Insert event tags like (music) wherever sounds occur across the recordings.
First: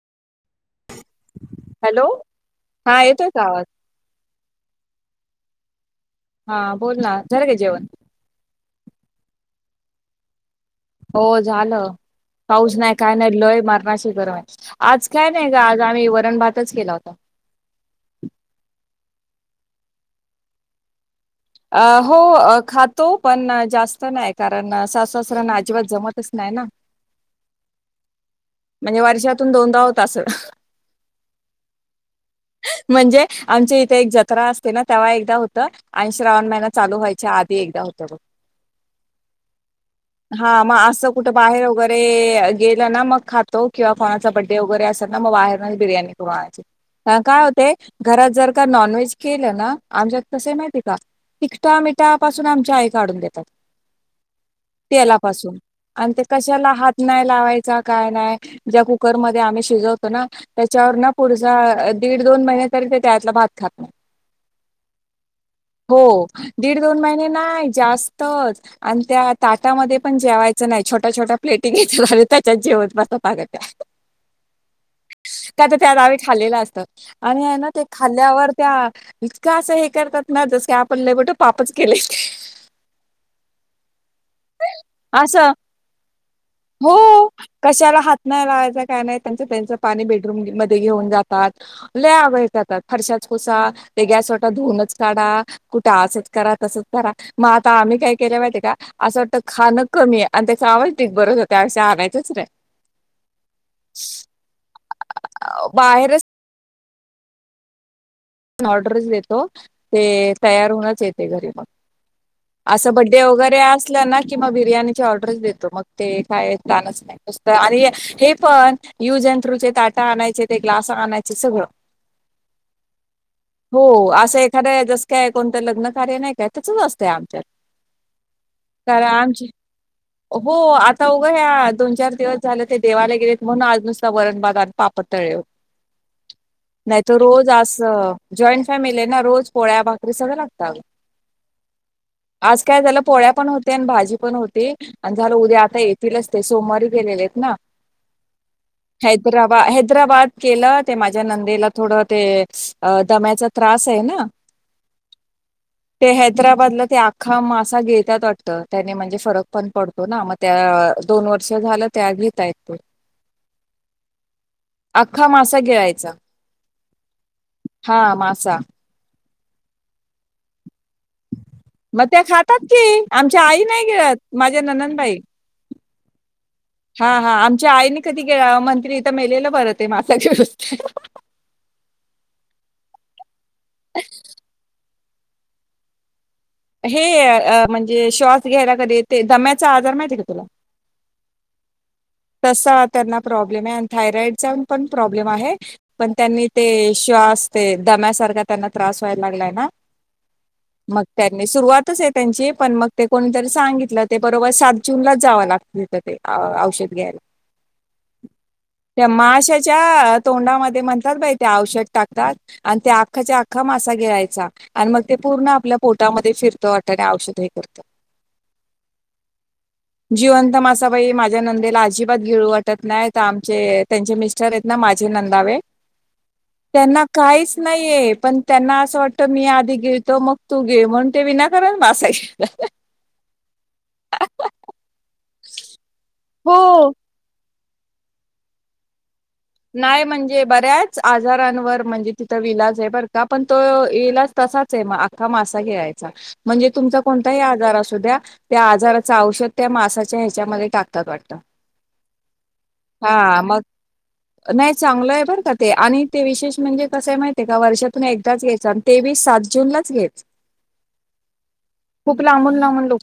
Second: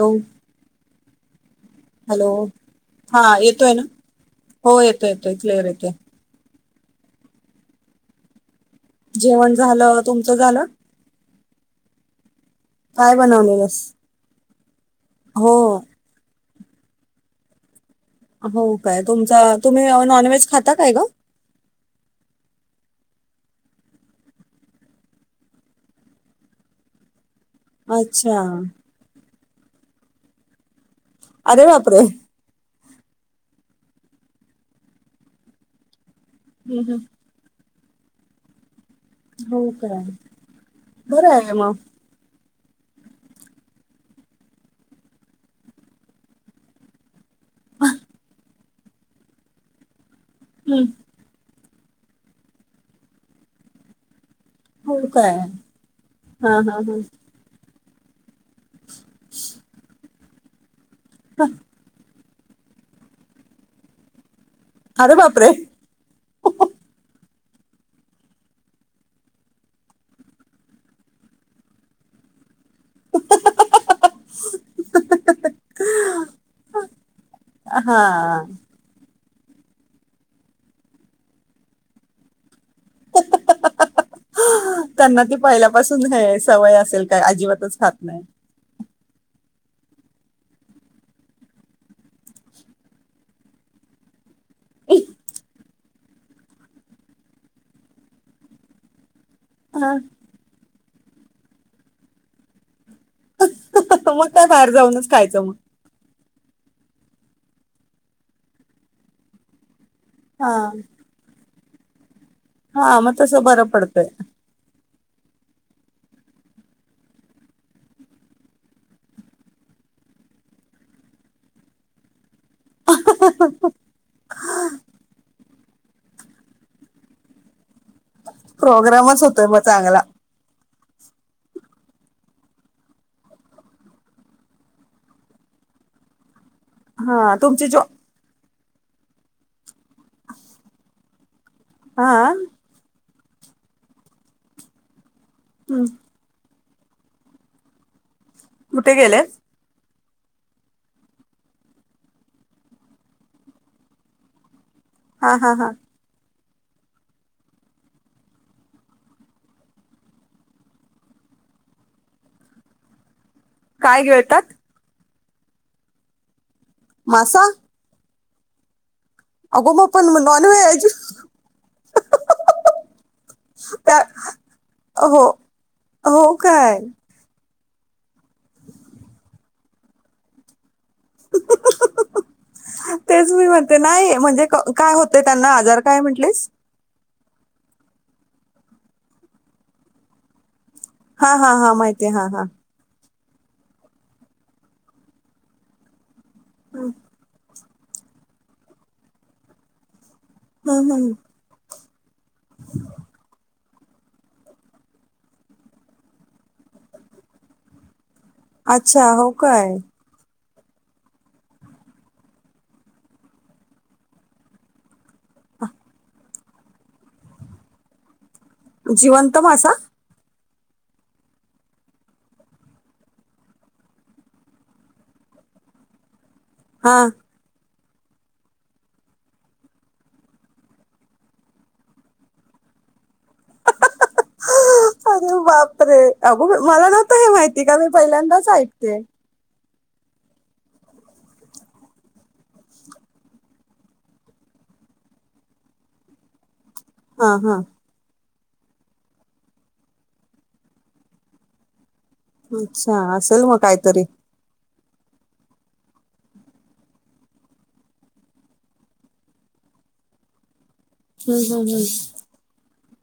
हो हॅलो हा येतोय ना हो येतोय केतले रक हा बोल ना झार का जेवण जेवण झालं तुमचं झालं हो झालं पाऊस नाही काय नाही लय मारण्याची गरम आहे आज काय नाही हो का आज आम्ही वरण भात गेला होता हो काय तुमच तुम्ही नॉन व्हेज खाता काय ग अ हो खातो पण जास्त नाही कारण सासासराना अजिबात जमतच नाही ना ह म्हणजे वर्षातून दोनदाव त अस अरे वापरे म्हणजे आमच्या इथे एक जत्रा असते ना तेव्हा एकदा होत श्रावण महिना चालू हम्म. व्हायच्या आधी एकदा होत बघ हो काय हा मग असं बरं कुठं आहे बाहेर मग वगैरे गेलं ना मग खातो किंवा कोणाचा बर्डे वगैरे असेल ना मग बाहेर नाही बिर्याणी करून आणायची अ काय होते घरात जर का नॉनव्हेज केलं ना आमच्या तस माहिती हम्म. का तिकटा मिठा पाासून आमच्या आई काढून देतात हो तेला काय पासून आणि ते हा कशाला हा हात हा नाही लावायचा काय नाही ज्या कुकरमध्ये आम्ही शिजवतो ना त्याच्यावर ना पुढचा दीड दोन महिन्या तरी ते त्यातला भात खात नाय अरे बापरे हो दीड दोन महिने नाही जास्तच आणि त्या ताटामध्ये पण जेवायचं नाही छटा छोट प्लेटिं गेलाेतात. जेवत म पागत काय तर त्या गावी खालेलं असत. आणि आहे ना ते हा खाल्ल्यावर त्या इचका असं हे करतात ना जस त्या पण ल बठो पापच केले. त्यांना ती अस पहिल्यापासून हे सवय हो असेल काय अजिबातच खात कशाला हात नाही लावायचा नाय आहे त्यांच त्यांच पाणी बेडरूम मध्ये घेऊन जातात लग जातात फरशाच पुसा ते गॅस वाटत धुऊनच काढा कुठे असंच करा तसच करा मग आता आम्ही काय केले माहिती का असं वाटतं खाणं हा. कमी आहे आणि त्याचा आवाज बरच होता त्याष आणायचंच नाय. मग काय बाहेर जाऊनच खायचं मग अ, बाहेरच ऑर्डर देतो ते हा तयार होऊनच येते घरी मग असं हा मग बड्डे तसं वगैरे बरं पडतंय असलं ना किंवा बिर्याणी ड दो काय नाही पण यज आणायचे ते ग्लास आणायचे सगळं (unintelligible) हो असं एक खरंय जस काय कोणतं लग्न कार्य नाही काय तसच असतंय आमच्यात. कारण प्रोग्रामच आमची होतोय म चांगला. हो आता उघं ह्या दोन चार दिवस झाले ते देवाला गेलेत म्हणून आज नुसता वरण भात आणि पापड तळेत. हो. (inaudible) नाही त रोज तुमची अस जो जॉईंट फॅमिली आहे ना रोज पोळ्या भाकरी सगळ लागत आग हा आज काय झालं पोळ्या पण होते आणि भाजी पण होते आणि झा उद्या आता हं. येतीलच ते सोमवारी गेलेले आहेत ना कुठे गेलेत हैदराबा है हैद्रबाद केलं ते माझ्या नंदेला थोड ते दम्याचा त्रास आहे ना. हा हा हा. हैद्राबाद ते आखा मासा गिळतात वाटतं त्याने म्हणजे फरक पण पडतो तो ना मग त्या दोन वर्ष झालं त्या घेतायत ते. काय गिळतात. आख्खा मासा गीळायचा. मासा. हा मासा. अगो मग पण नॉन व्हेज. मग त्या खातात की आमच्या आई नाही त्या गीळत माझ्या ननणंद बाई. हो हो काय. च्या आईने कधी गीळ म्हणतील हित मेलेलं बरं ते मासा गीळ तेच मी म्हणते नाही म्हणजे काय होत ते त्यांना आजार काय म्हंटलिस. हे अ म्हणजे श्वास घ्यायला कधी ते दम्याचा आजार माहितीय का तुला. हा हा हा माहिती आहे हा हा. प्रब्लेम आहे थायरॉइड चा पण प्रॉब्लेम आहे पण त्यांनी ते श्वास तेन ते दम्यासारखा त्यांना त्रास व्हायला लागलाय ना. हम् मग हम्. त्यांनी सुरुवातच आहे त्यांची पण मग ते कोणीतरी सांगित ल ते बरोबर सात जूनलाच जावं लागत तथ ते औषध घ्यायला. अच्छा त्या हो काय माशाच्या तोंडा मध्ये म्हणतात बाई ते औषध टाकतात, आणि ते आखा च्या आखा मासा गीळायचा आणि मग ते पूर्ण आपल्या मध्ये फिरतो वाट औषध हे करतो. जिवंत मासा? जिवंत मासा बाई माझ्या नंदेला अजिबात गिळू वाटत नाहीत ते आमचे त्यांचे मिस्टर आहेत ना माझे न दावे. (unintelligible) हा त्यांना काहीच नाहीये पण त्यांना असं वाटत मी आधी गेळतो मग, तू गीळ म्हणून ते विनाकारण वासाय. अरे बापरे अगो बा मला नव्हत हे माहिती का मी पहिल्यांदाच ऐकते. नाही म्हणजे बऱ्याच आजारांवर म्हणजे तिथं विलाज आहे बर का पण तो इलाज त साच हे. आखा मासा गीळायचा म्हणजे तुमचा हा कोणताही हा आजार असुद्या. त्या आजाराच औषध त्या मासाच्या ह्याच्यामध्ये टाकतात वाटत. अच्छा असेल मग कायतरी. नाही चांगलं आहे बरं का ते आणि ते विशेष म्हणजे कसंय माहितय का वर्षातून एकदाच घयच आणि तेबी सात जूनलाच घायच. हम्म हम् हम्.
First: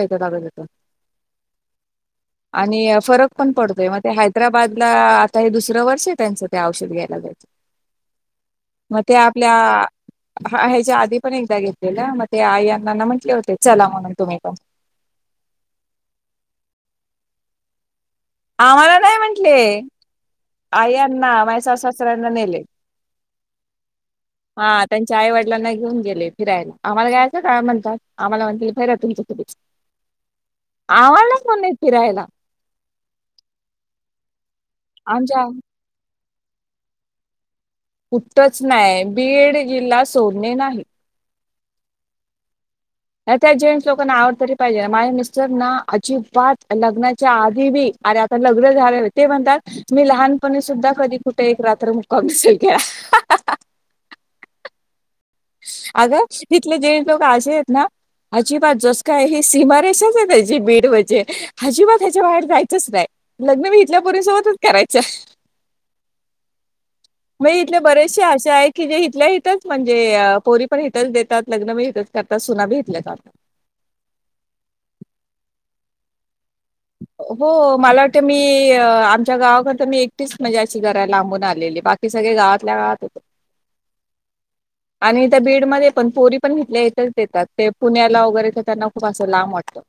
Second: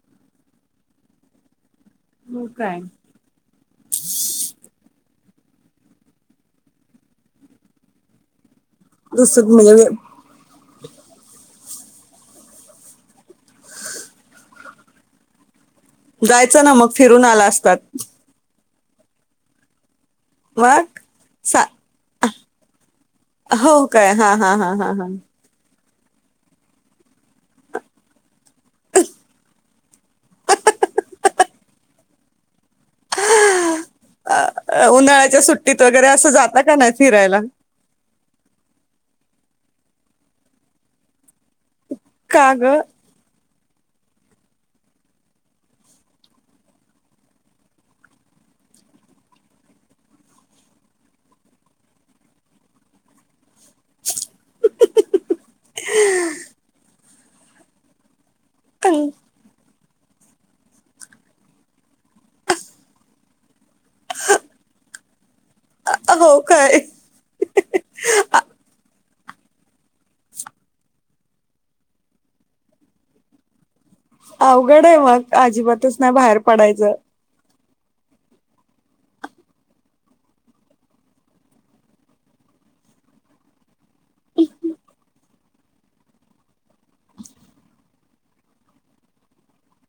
यत्यात आगोदर पण. हो काय आणि फरक पण पडतोय मग ते हैदराबादला आता हे दुसरं वर्ष, (unintelligible) त्यांच ते औषध घ्यायला जायचं. मग ते दुसर आपल्या म्हणजे (unintelligible) आधी पण एकदा घेतलेलं, मग ते आईना अण्णाना म्हंटले होते चला म्हणून तुम्ही पण. जायचना मग फिरून आला असतात. आम्हाला नाही म्हंटले. मग आई- अण्णा. सा माझ्या सासू सासऱ्यांना नेले. हो काय? हा, हा, हा, हा, ह. त्यांच्या आई वडिलांना घेऊन गेले फिरायला. आम्हाला (unintelligible) काय म्हणतात. आम्हाला म्हणतील फिरा तुमच तुम्हीच. आम्हाला कोणय फिरायला. अ अ उन्हाळ्याच्या आमच्या सुट्टीत वगैरे असं जाता का नाही फिरायला? कुठच नाही बीड जिल्हा सोडणे नाही. का ग? त्या जेंट्स लोकांना आवड तरी पाहिजे, माझ्या मिस्टर ना अजिबात लग्नाच्या आधी बी अरे आता लग्न झालं ते म्हणतात, मी लहानपणी सुद्धा कधी कुठे एक रात्र मुक्काम नसेल केला. (unintelligible) अग तिथले जे लोक असेयत ना, अजिबात जस काय ही सीमा (unintelligible) अजिबात ह्याच्या बाहेर जायचंच नाही. (unintelligible) त्या पोरिसोबतच करायच. हो काय म इथले बरेचसे आसे आहे की जे इथल्या इथंच म्हणजे पोरी पण हिथंच देतात, लग्न बी हथंच करतात, सुना बी हिथल्याच करतात. अवघडय मग, अजिबातच नाही बाहेर पडायचं. हो मला वाटतं, मी अ आमच्या गावाकड तर मी एकटीच म्हणजे अशी घर लांबून आलेली बाकी सगळे गावातल्या गावात येतं. (unintelligible) आणि त्या बीडमध्ये पण पोरी पण हिथल्या हिथेच येतात, ते पुण्याला वगैरे तर त्यांना खूप असं लांब वाटतं.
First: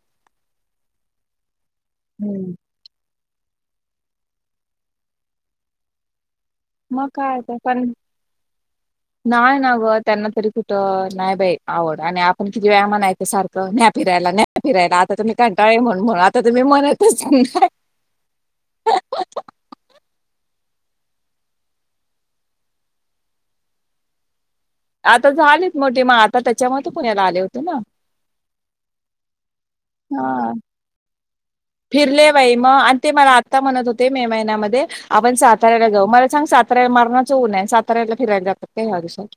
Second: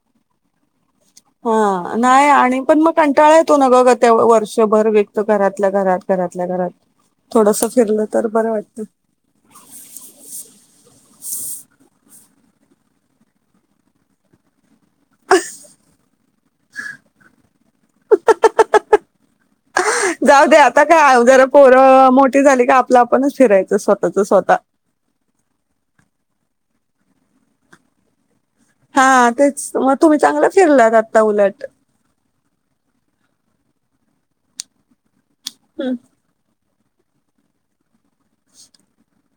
(unintelligible) हा नाही हम्म. आणि पण मग कंटाळा येतो ना ग ग त्या वर्षभर व्यक्त घरातल्या घरात घरात मग काय तो थोडस पण फिरलं तर बरं वाटतं नाहीय ना ग, त्यांना तरी कुठं? नाही बाई आवड आणि आप किती वेळा म्हणायंच सारखं, न्या फिरायला, न्या फिरायला आता कंटाळले म्हणून म्हणून. तर मी म्हणतच नाहि काय जाऊ दे, आता काय जरा पोरं मोठी झाली का आपलं आपणच फिरायचं स्वतःच स्वतः आता झालेत मोठे, मग आता त्याच्यामध्ये पुण्याला आले होते ना. हा तेच मग तुम्ही चांगलं हा फिरलात, आत्ता उलट. फिरले बाई मग आणि ते मला आता म्हणत होते. मे महिन्यामध्ये आपण साताऱ्याला हं, जाऊ, मला सांग साताऱ्याला मरणारच ऊनय. साताऱ्याला फिरायला जात (unintelligible) ह्य दिवसात.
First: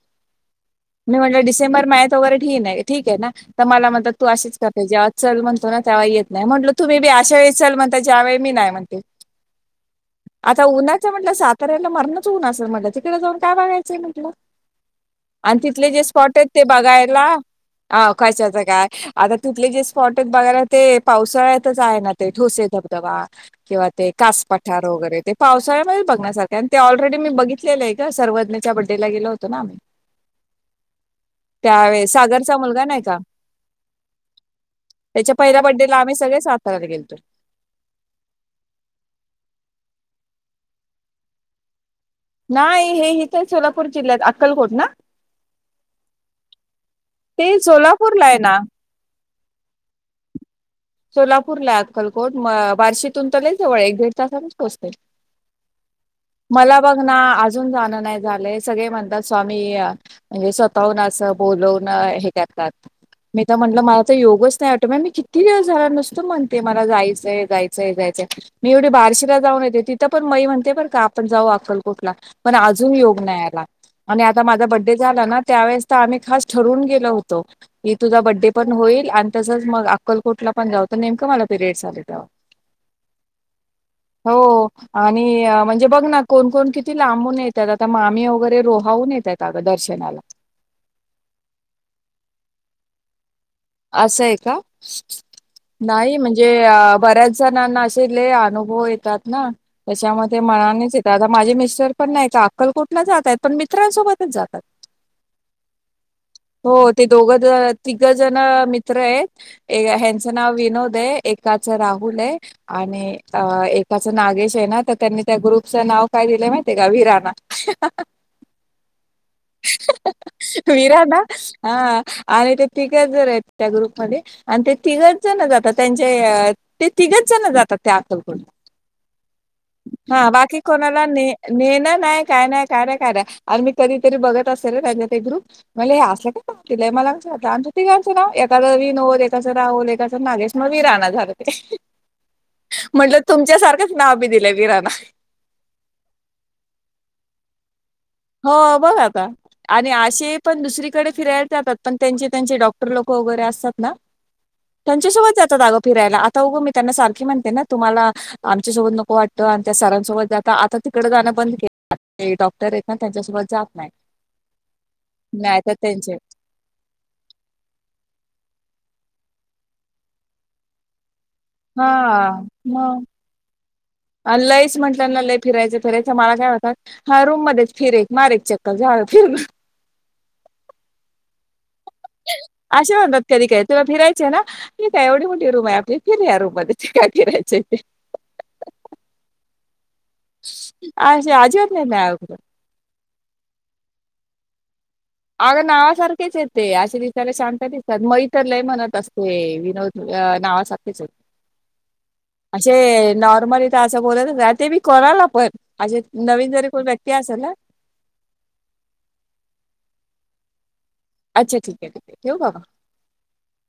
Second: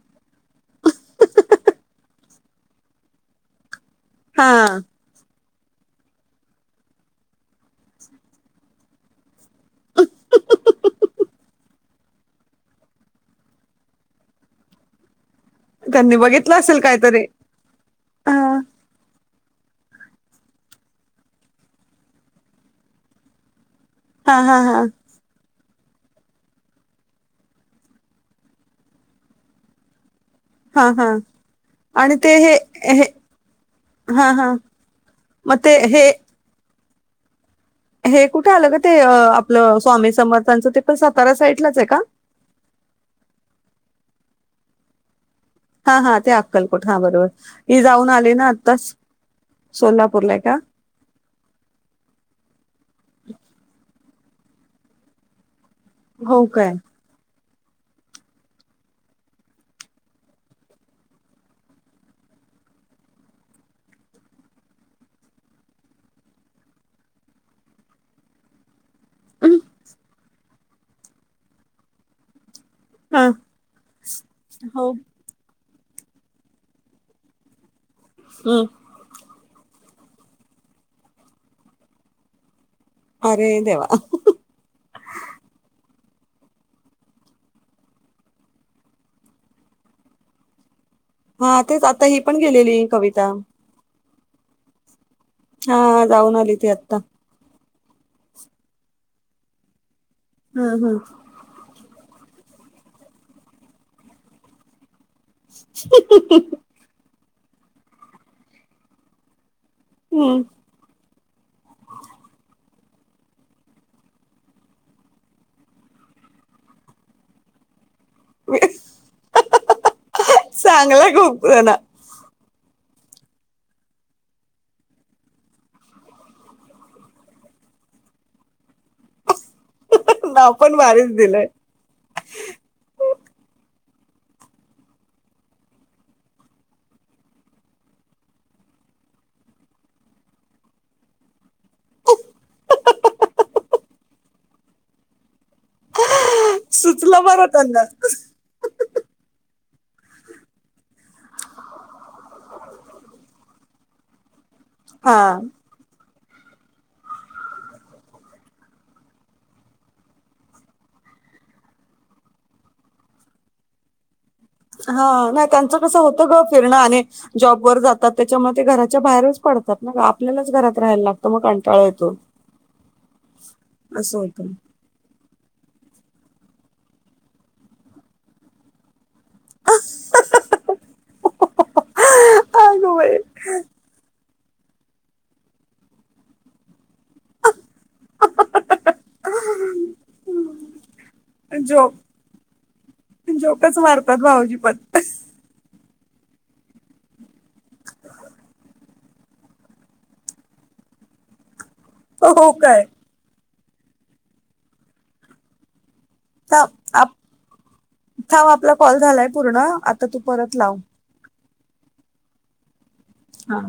मी म्हटलं, डिसेंबर महिन्यात वगैरे ठीन ठीके ना तर मला म तू अशीच हां, कर जेव्हा चल म्हणतो ना तेव्हा येत नाही म्हटलं तुम्ही बी मी चल म्हणतोय ज्या वळी मी नाही म्हणते. आता उन्हाच म्हणल्यावर साताऱ्या मरणाच ऊन असेल मनल. तिकडे जाऊन काय बगायचंय म्हटलं. आणि तिथले जे त्यांनी स्पॉट आहेत बघितलं ते असेल काहीतरी. बघायला. हा कशाच हां, काय आता तिथले जे स्पॉट आहेत बघायला ते पावसाळ्यातच आहे ना ते ठोसे धबधबा किंवा ते हां, कास हां, पठार हां, वगैरे. ते पाऊस (unintelligible) बघण्यासारख आणि ते ऑलरेडी मी बघितलेलंय ग. सर्वज्ञच्या बडेला गेल होतो ना आम्ही. हां, हां. त्यावेळेस, आणि ते हे सागरचा मुलगा नाही हे का? हां, हां. त्याच्या मग पहिल्या ते बड्डे ला हे आम्ही सगळे साताऱ्याला गेलतो. हे कुठे आलं ग ते? आपलं स्वामी समर्थांचं, ते पण सातारा साईटलाच आहे का? नाही हे इथ सोलापूर जिल्ह्यात. अक्कलकोट ना? हा हा. ते अक्कलकोट हा बरोबर ते मी जाऊन सोलापूरला आले आहे ना आत्ताच. सोलापूरला आहे का? सोलापूर ला अक्कलकोट म बार्शीतून तर लय जवळ एक दीड तासातच पोहचतय. हो काय? मला बघ ना आज अजून जाण नाही झालं सगळे म्हणतात स्वामी म्हणजे स्वतःहून अस बोलवन हे त्यांच मी तर म्हटलं मला तर योगच नाही आटो मी किती झा नसत म्हणते मला जायचंय, जायचंय, जायचंय मी एवढे बार्शीला हं, जाऊन येते तिथं पण म म्हणते ते बर का आपण जाऊ अक्कलकोटला पण अजून योग हां. नाही याला आणि आता माझा हो. बड्डे झाला ना त्यावेळेस आम्ही खास ठरून गेलो होतो की तुझा बडे हं. पण होईल आणि तसच मग अक्कलकोटला पण जाऊत नेमकं मला पिरियडस आले त्यावेळी अरे देवा! हो आणि म्हणजे बघ ना कोणकोण किती लांबून येतात आता मामी वगैरे रोहावून येतात अगं दर्शनाला हा तेच आता ही पण गेलेली कविता. अस आहे का हा नाही जाऊन म्हणजे आली ती आता. बऱ्याच जणांना असले अनुभव येतात ना त्याच्यामध्ये हम्म मनानेच येतात हम्म. आता माझे मिस्टर पण नाही का अक्कलकुटला जातात पण मित्रांसोबतच जातात. ि तित (unintelligible) दोघ तिघ जण मित्र आहेत. ह्यांचं हम्म नाव विनोद आहे एकाच राहुल आहे. आणि अ एकाच नागेश आहे ना तर त्यांनी त्या ग्रुपचं नाव काय दिलं माहित आहे का विराणा. चांगलाय विराना खूप जण हा आणि ते तिघच जर आहेत त्या ग्रुपमध्येध्ये आणि ते तिघच जण जातात त्यांचे ते तिघच जण जातात. त्या अक्कलकोट ला. (unintelligible) हा नाव बाकी पण कोणाला भारीच ने दिलंय. ने ना नाही काय नाही काय काय अर मी कधीतरी बघत असेल ना त्यांच्या ते ग्रुप म्हला हे अस का मला क वात आम तिघांच नाव एकाचं विनोद, एकाचं राहुल, एकाचं नागेश म्हण वी राणा झालं ते म्हंटलं तुमच्या सारखंच नाव बी दिलं वीराना. सुचलं बरं त्यांना हो बघ आता आणि असे पण दुसरीकडे फिरायला जातात पण त्यांचे त्यांचे डॉक्टर लोकं वगैरे असतात ना हा. त्यांच्यासोबत जातात अगं फिरायला आ त उग मी त्यांना सारखी म्हणते ना तुम्हाला, आमच्यासोबत नको वाटतं आणि त्या सरांसोबत जाता आता तिकडं जाणं बंद केलं आहे, डॉक्टर आहेत ना त्यांच्यासोबत जात नाही. हा, नाही तर त्यांचं कसं त्यांचे होत ग फिरणं आणि जॉबवर जातात ते च्यामुळं ते घराच्या बाहेरच पडतात ना आपल्यालाच घरात राहायला लाग हा, म असं आणि होतं. लयच म्हटलं ना लय फिरायचं फिरायचं मला काय म्हणतात, हा रूम मध्येच फिर एक मार एक चक्कर झालं फिर (unintelligible) अग अशा बाई म्हणतात कधी काय तुम्हाला फिरायचेय ना, ठीकय एवढी मोठी रूम आहे आपली फिर या रूम मध्ये. काय फीरायचंय ते जोक जोकच मारतात (unintelligible) भाऊजी पण. अगं नावासारखेच येते असे दिसायला शांत दिसतात म इतर लय म्हणत अस ते विनोद नावासारखेच आहेत हो हो काय असे नॉर्मल असं बोलतच नाय ते बी कोणाला पण असे नवीन थ जरी कोण आप व्यक्ती असेल ना थांब आपला कॉल झालाय पूर्ण, आता तू परत लाव. अच्छा ठीक आहे ठीक आहे, ठेऊ का मग? हा.